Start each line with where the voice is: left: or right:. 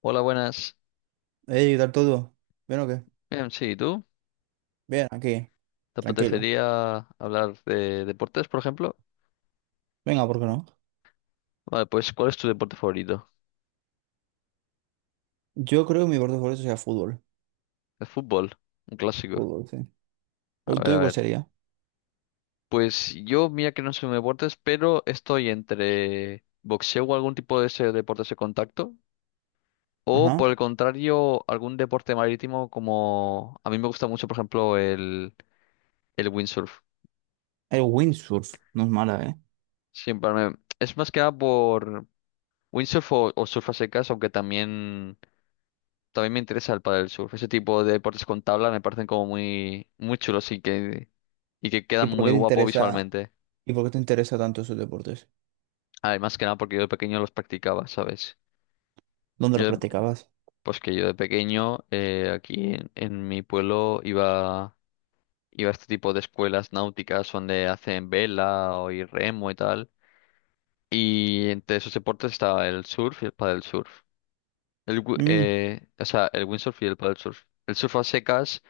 left: Hola, buenas.
right: Ey, ¿qué tal todo? ¿Bien o qué?
left: Bien, sí, ¿y tú?
right: Bien, aquí,
left: ¿Te
right: tranquilo.
left: apetecería hablar de deportes, por ejemplo?
right: Venga, ¿por qué no?
left: Vale, pues ¿cuál es tu deporte favorito?
right: Yo creo que mi deporte favorito sea fútbol.
left: El fútbol, un clásico.
right: Fútbol, sí.
left: A
right: ¿El
left: ver, a
right: tuyo cuál
left: ver.
right: sería?
left: Pues yo, mira que no soy un deportes, pero estoy entre boxeo o algún tipo de ese deporte de contacto, o
right: Ajá.
left: por el contrario, algún deporte marítimo como a mí me gusta mucho, por ejemplo, el windsurf.
right: El windsurf, no es mala, ¿eh?
left: Es más que nada por windsurf o surf a secas, aunque también También me interesa el pádel surf. Ese tipo de deportes con tabla me parecen como muy chulos y que
right: ¿Y
left: quedan
right: por qué
left: muy
right: te
left: guapo
right: interesa,
left: visualmente.
right: ¿Y por qué te interesa tanto esos deportes?
left: Además que nada porque yo de pequeño los practicaba, ¿sabes?
right: ¿Dónde los
left: Yo, de-
right: practicabas?
left: pues que yo de pequeño aquí en mi pueblo iba a este tipo de escuelas náuticas donde hacen vela o y remo y tal. Y entre esos deportes estaba el surf y el paddle surf.
right: Mm,
left: O sea, el windsurf y el paddle surf. El surf a secas.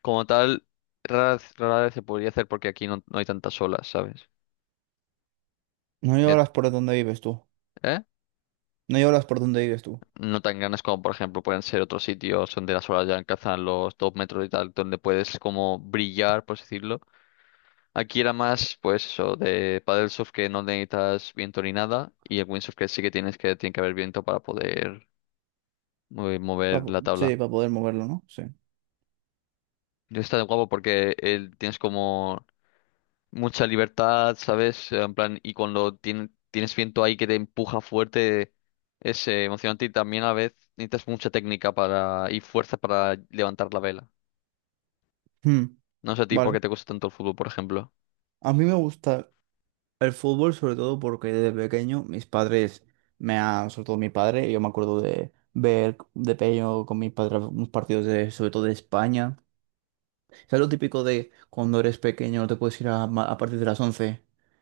left: Como tal, rara vez se podría hacer porque aquí no hay tantas olas, ¿sabes?
right: no
left: Ya-
right: lloras por donde vives tú.
left: ¿Eh?
right: No lloras por donde vives tú.
left: No tan grandes como, por ejemplo, pueden ser otros sitios donde las olas ya alcanzan los 2 metros y tal, donde puedes como brillar, por así decirlo. Aquí era más, pues eso, de paddle surf que no necesitas viento ni nada, y el windsurf que sí que tienes que, tiene que haber viento para poder
right: Pa-
left: mover la
right: sí,
left: tabla.
right: para poder moverlo, ¿no? Sí.
left: Y está guapo porque él, tienes como mucha libertad, ¿sabes? En plan, y cuando tienes viento ahí que te empuja fuerte, es emocionante y también a la vez necesitas mucha técnica para y fuerza para levantar la vela.
right: Hmm,
left: No sé a ti por
right: vale.
left: qué te gusta tanto el fútbol, por ejemplo.
right: A mí me gusta el fútbol, sobre todo porque desde pequeño mis padres me han, sobre todo mi padre, yo me acuerdo de ver de pequeño con mis padres unos partidos de, sobre todo de España. Es lo típico de cuando eres pequeño no te puedes ir a, a partir de las once.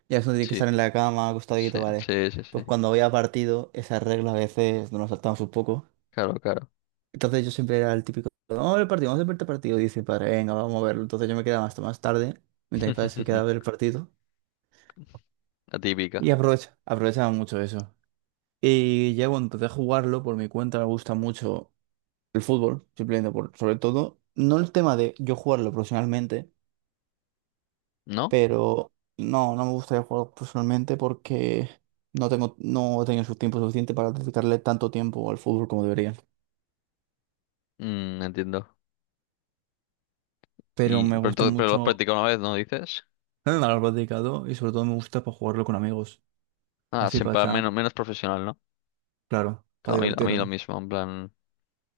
right: Ya eso tienes que
left: Sí,
right: estar en la cama,
left: sí,
right: acostadito, ¿vale?
left: sí, sí,
right: Pues
left: sí.
right: cuando había partido, esa regla a veces nos la saltamos un poco.
left: Claro, claro.
right: Entonces yo siempre era el típico, vamos a ver el partido, vamos a ver el partido. Y dice, mi padre, venga, vamos a verlo. Entonces yo me quedaba hasta más tarde, mientras mi padre se quedaba a ver el partido.
left: La típica,
right: Y aprovechaba mucho eso. Y ya cuando empecé a jugarlo, por mi cuenta me gusta mucho el fútbol, simplemente por, sobre todo, no el tema de yo jugarlo profesionalmente,
left: ¿no?
right: pero no me gustaría jugar profesionalmente porque no he tenido su tiempo suficiente para dedicarle tanto tiempo al fútbol como debería.
left: Mm, entiendo.
right: Pero me gusta
left: Pero lo has
right: mucho
left: practicado una vez, ¿no dices?
right: haberlo dedicado y sobre todo me gusta para jugarlo con amigos.
left: Ah,
right: Así para
left: siempre
right: echar-
left: menos menos profesional, ¿no?
right: claro, para
left: Claro. A mí lo
right: divertirme.
left: mismo, en plan.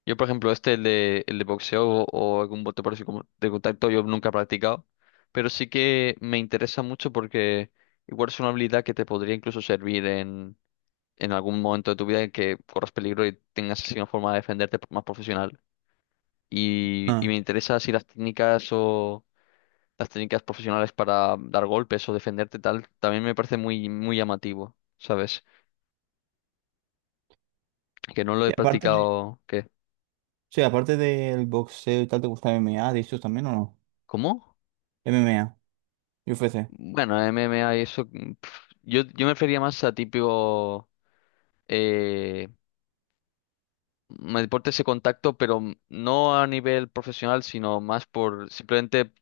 left: Yo, por ejemplo, este, el de boxeo o algún bote parecido como de contacto, yo nunca he practicado, pero sí que me interesa mucho porque igual es una habilidad que te podría incluso servir en algún momento de tu vida en que corras peligro y tengas así una forma de defenderte más profesional. Y me
right: Ah.
left: interesa si las técnicas o las técnicas profesionales para dar golpes o defenderte tal, también me parece muy llamativo, ¿sabes? Que no lo he
right: Y
left: practicado, ¿qué?
right: sí, aparte del boxeo y tal, ¿te gusta M M A ¿dices también o no?
left: ¿Cómo?
right: M M A y U F C.
left: Bueno, MMA y eso. Yo, yo me refería más a típico eh, me deporte ese contacto, pero no a nivel profesional, sino más por simplemente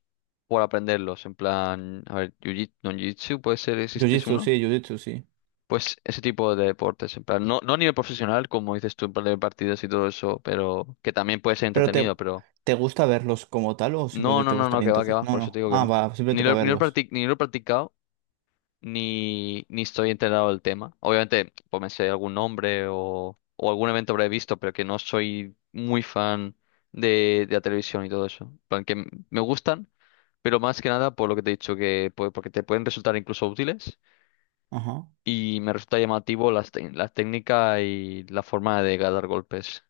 left: por aprenderlos. En plan, a ver, jiu-jitsu, no, jiu-jitsu puede ser, existe es
right: Jiu-jitsu, sí,
left: uno.
right: jiu-jitsu, sí.
left: Pues ese tipo de deportes, en plan, no, no a nivel profesional, como dices tú, en plan de partidas y todo eso, pero que también puede ser
right: Pero
left: entretenido,
right: te,
left: pero
right: ¿Te gusta verlos como tal o
left: no,
right: simplemente
left: no,
right: te
left: no, no,
right: gustaría
left: que
right: entonces?
left: va,
right: No,
left: por eso te
right: no.
left: digo que
right: Ah,
left: no.
right: va, simplemente para verlos.
left: Ni lo he practicado ni estoy enterado del tema. Obviamente, pues me sé algún nombre o algún evento habré visto, pero que no soy muy fan de la televisión y todo eso. En plan, que me gustan, pero más que nada por lo que te he dicho, que porque te pueden resultar incluso útiles
right: Ajá.
left: y me resulta llamativo las la técnica y la forma de dar golpes,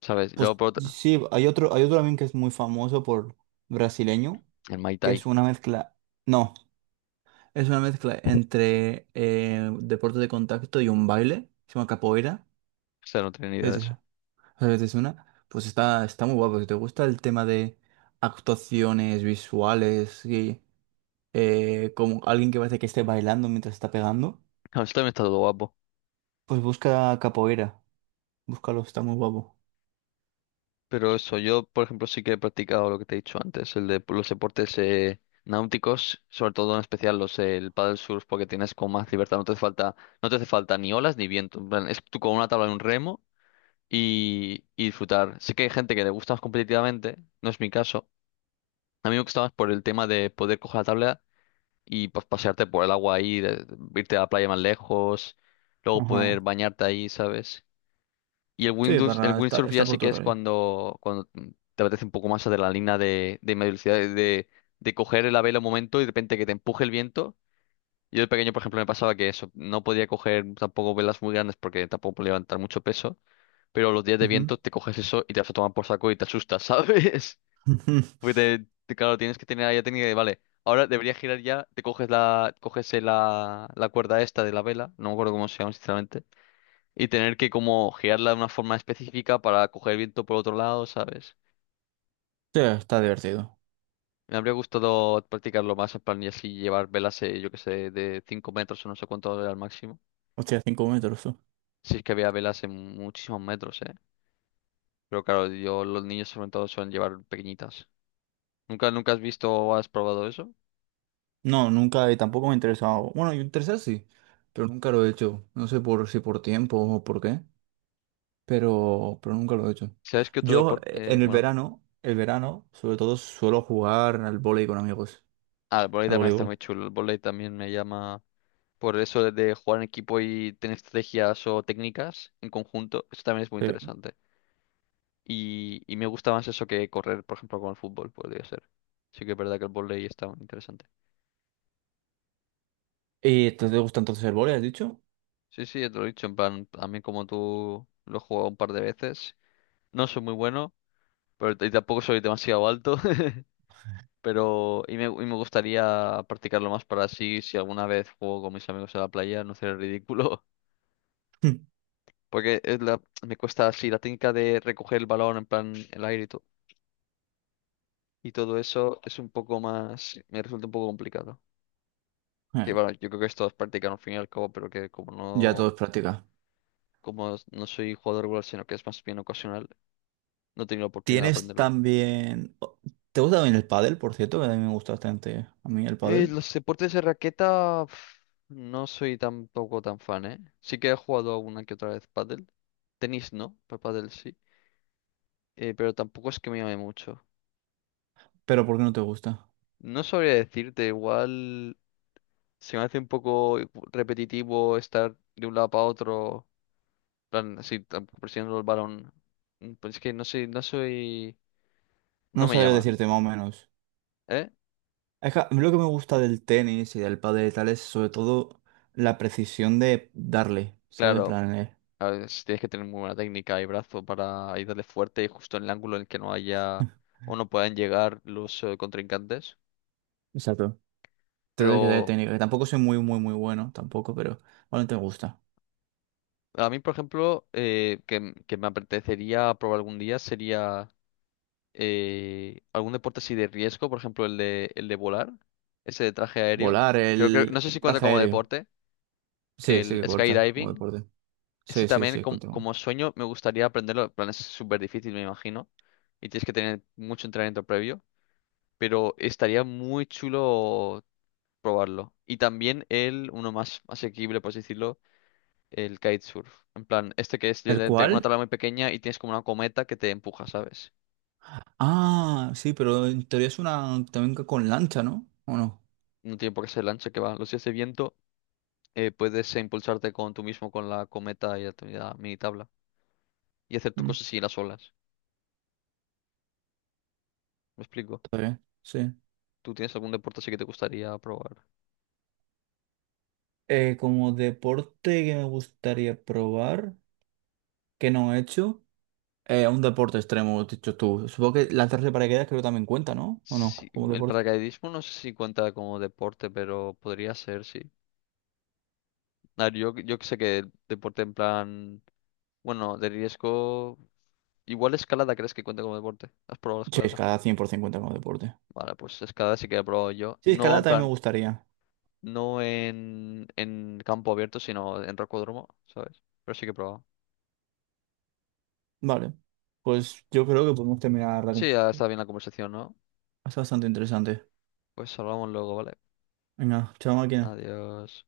left: ¿sabes? Y luego
right: Pues
left: por otra,
right: sí, hay otro también que es muy famoso por brasileño,
left: el Muay
right: que es
left: Thai.
right: una mezcla. No, es una mezcla entre deporte de contacto y un baile. Se llama capoeira.
left: O sea, no tenía ni idea de
right: Es,
left: eso.
right: es una. Pues está muy guapo. Si te gusta el tema de actuaciones visuales y como alguien que parece que esté bailando mientras está pegando.
left: Esto también está todo guapo.
right: Pues busca capoeira. Búscalo, está muy guapo.
left: Pero eso, yo, por ejemplo, sí que he practicado lo que te he dicho antes, el de los deportes náuticos, sobre todo en especial los el paddle surf, porque tienes como más libertad, no te hace falta, no te hace falta ni olas ni viento. En plan, es tú con una tabla y un remo y disfrutar. Sí que hay gente que le gusta más competitivamente, no es mi caso. A mí me gusta más por el tema de poder coger la tabla y pues pasearte por el agua ahí, irte a la playa más lejos, luego poder
right: Ajá.
left: bañarte ahí, ¿sabes? Y el
right: Sí,
left: Windows, el
right: para,
left: windsurf ya
right: está
left: sí
right: por
left: que
right: tu
left: es
right: rollo.
left: cuando te apetece un poco más adrenalina de media velocidad, de coger la vela un momento y de repente que te empuje el viento. Yo de pequeño, por ejemplo, me pasaba que eso, no podía coger tampoco velas muy grandes porque tampoco podía levantar mucho peso, pero los días de
right: Ujú.
left: viento te coges eso y te vas a tomar por saco y te asustas, ¿sabes? Porque claro, tienes que tener ahí la técnica de, vale, ahora debería girar ya, te coges la, la cuerda esta de la vela, no me acuerdo cómo se llama, sinceramente, y tener que como girarla de una forma específica para coger viento por otro lado, ¿sabes?
right: Sí, está divertido.
left: Me habría gustado practicarlo más en plan y así llevar velas, yo que sé, de 5 metros o no sé cuánto era el máximo.
right: Hostia, cinco metros tú.
left: Si es que había velas en muchísimos metros, ¿eh? Pero claro, yo, los niños sobre todo suelen llevar pequeñitas. ¿Nunca, nunca has visto o has probado eso?
right: No, nunca, y tampoco me ha interesado. Bueno, y interesado sí, pero nunca lo he hecho. No sé por si por tiempo o por qué, pero nunca lo he hecho.
left: ¿Sabes qué otro
right: Yo
left: deporte? eh,
right: en
left: bueno,
right: el verano, sobre todo suelo jugar al vóley con amigos,
left: el vóley
right: al
left: también está muy
right: voleibol.
left: chulo. El vóley también me llama por eso de jugar en equipo y tener estrategias o técnicas en conjunto. Eso también es muy
right: Sí.
left: interesante. Y me gusta más eso que correr, por ejemplo, con el fútbol, podría ser. Sí que es verdad que el vóley está muy interesante.
right: ¿Y te gusta entonces el vóley, has dicho?
left: Sí, sí, ya te lo he dicho, en plan, también como tú lo he jugado un par de veces. No soy muy bueno, pero y tampoco soy demasiado alto. Pero, y me gustaría practicarlo más para así, si alguna vez juego con mis amigos en la playa, no ser ridículo. Porque me cuesta así, la técnica de recoger el balón en plan el aire y todo eso es un poco más, me resulta un poco complicado. Que
right: Eh,
left: bueno, yo creo que esto es práctica al fin y al cabo, pero que
right: ya todo es práctica.
left: como no soy jugador regular, sino que es más bien ocasional, no he tenido la oportunidad de
right: Tienes
left: aprenderlo.
right: también... ¿Te gusta también el pádel, por cierto? Que a mí me gusta bastante a mí el pádel.
left: Los deportes de raqueta, pf, no soy tampoco tan fan, ¿eh? Sí que he jugado alguna que otra vez pádel. Tenis no, pero pádel sí. Pero tampoco es que me llame mucho.
right: Pero ¿por qué no te gusta?
left: No sabría decirte, igual se me hace un poco repetitivo estar de un lado para otro, en plan, así, presionando el balón. Pues es que no soy,
right: No
left: no me
right: sabría
left: llama.
right: decirte más o menos.
left: ¿Eh?
right: Es que a mí lo que me gusta del tenis y del pádel y tal es sobre todo la precisión de darle, ¿sabes? En
left: Claro,
right: plan,
left: a ver, si tienes que tener muy buena técnica y brazo para ir darle fuerte y justo en el ángulo en el que no haya o no puedan llegar los contrincantes.
right: exacto. Te doy que te dé
left: Pero
right: técnica, que tampoco soy muy, muy bueno, tampoco, pero bueno, te gusta.
left: a mí, por ejemplo, que me apetecería probar algún día sería algún deporte así de riesgo, por ejemplo, el de volar, ese de traje aéreo.
right: Volar,
left: Creo que, no sé si
right: el
left: cuenta
right: traje
left: como
right: aéreo.
left: deporte,
right: Sí, sí
left: el
right: que corta como
left: skydiving.
right: deporte.
left: Ese
right: Sí, sí,
left: también,
right: sí, continúo.
left: como sueño, me gustaría aprenderlo. En plan, es súper difícil, me imagino, y tienes que tener mucho entrenamiento previo, pero estaría muy chulo probarlo. Y también el, uno más asequible, por así decirlo, el kitesurf. En plan, este que es
right: ¿El
left: literalmente una
right: cuál?
left: tabla muy pequeña y tienes como una cometa que te empuja, ¿sabes?
right: Ah, sí, pero en teoría es una también que con lancha, ¿no? ¿O no?
left: No tiene por qué ser el ancho que va. Los días de viento puedes impulsarte con tú mismo con la cometa y la mini tabla y hacer tu
right: Mm,
left: cosas así en las olas. ¿Me explico?
right: está bien, sí.
left: ¿Tú tienes algún deporte así que te gustaría probar?
right: Como deporte que me gustaría probar, que no he hecho, un deporte extremo, has dicho tú. Supongo que lanzarse de paracaídas creo que también cuenta, ¿no? ¿O
left: Sí,
right: no? Como
left: el
right: deporte.
left: paracaidismo no sé si cuenta como deporte, pero podría ser, sí. A ver, yo que sé que deporte en plan. Bueno, de riesgo. Igual escalada, ¿crees que cuenta como deporte? ¿Has probado
right: Sí,
left: escalada?
right: escalada 100% cuenta como deporte.
left: Vale, pues escalada sí que he probado yo.
right: Sí,
left: No
right: escalada
left: en
right: también me
left: plan,
right: gustaría.
left: no en campo abierto, sino en rocódromo, ¿sabes? Pero sí que he probado.
right: Vale. Pues yo creo que podemos terminar la
left: Sí, ya
right: conversación.
left: está bien la conversación, ¿no?
right: Es bastante interesante.
left: Pues hablamos luego, ¿vale?
right: Venga, chao máquina.
left: Adiós.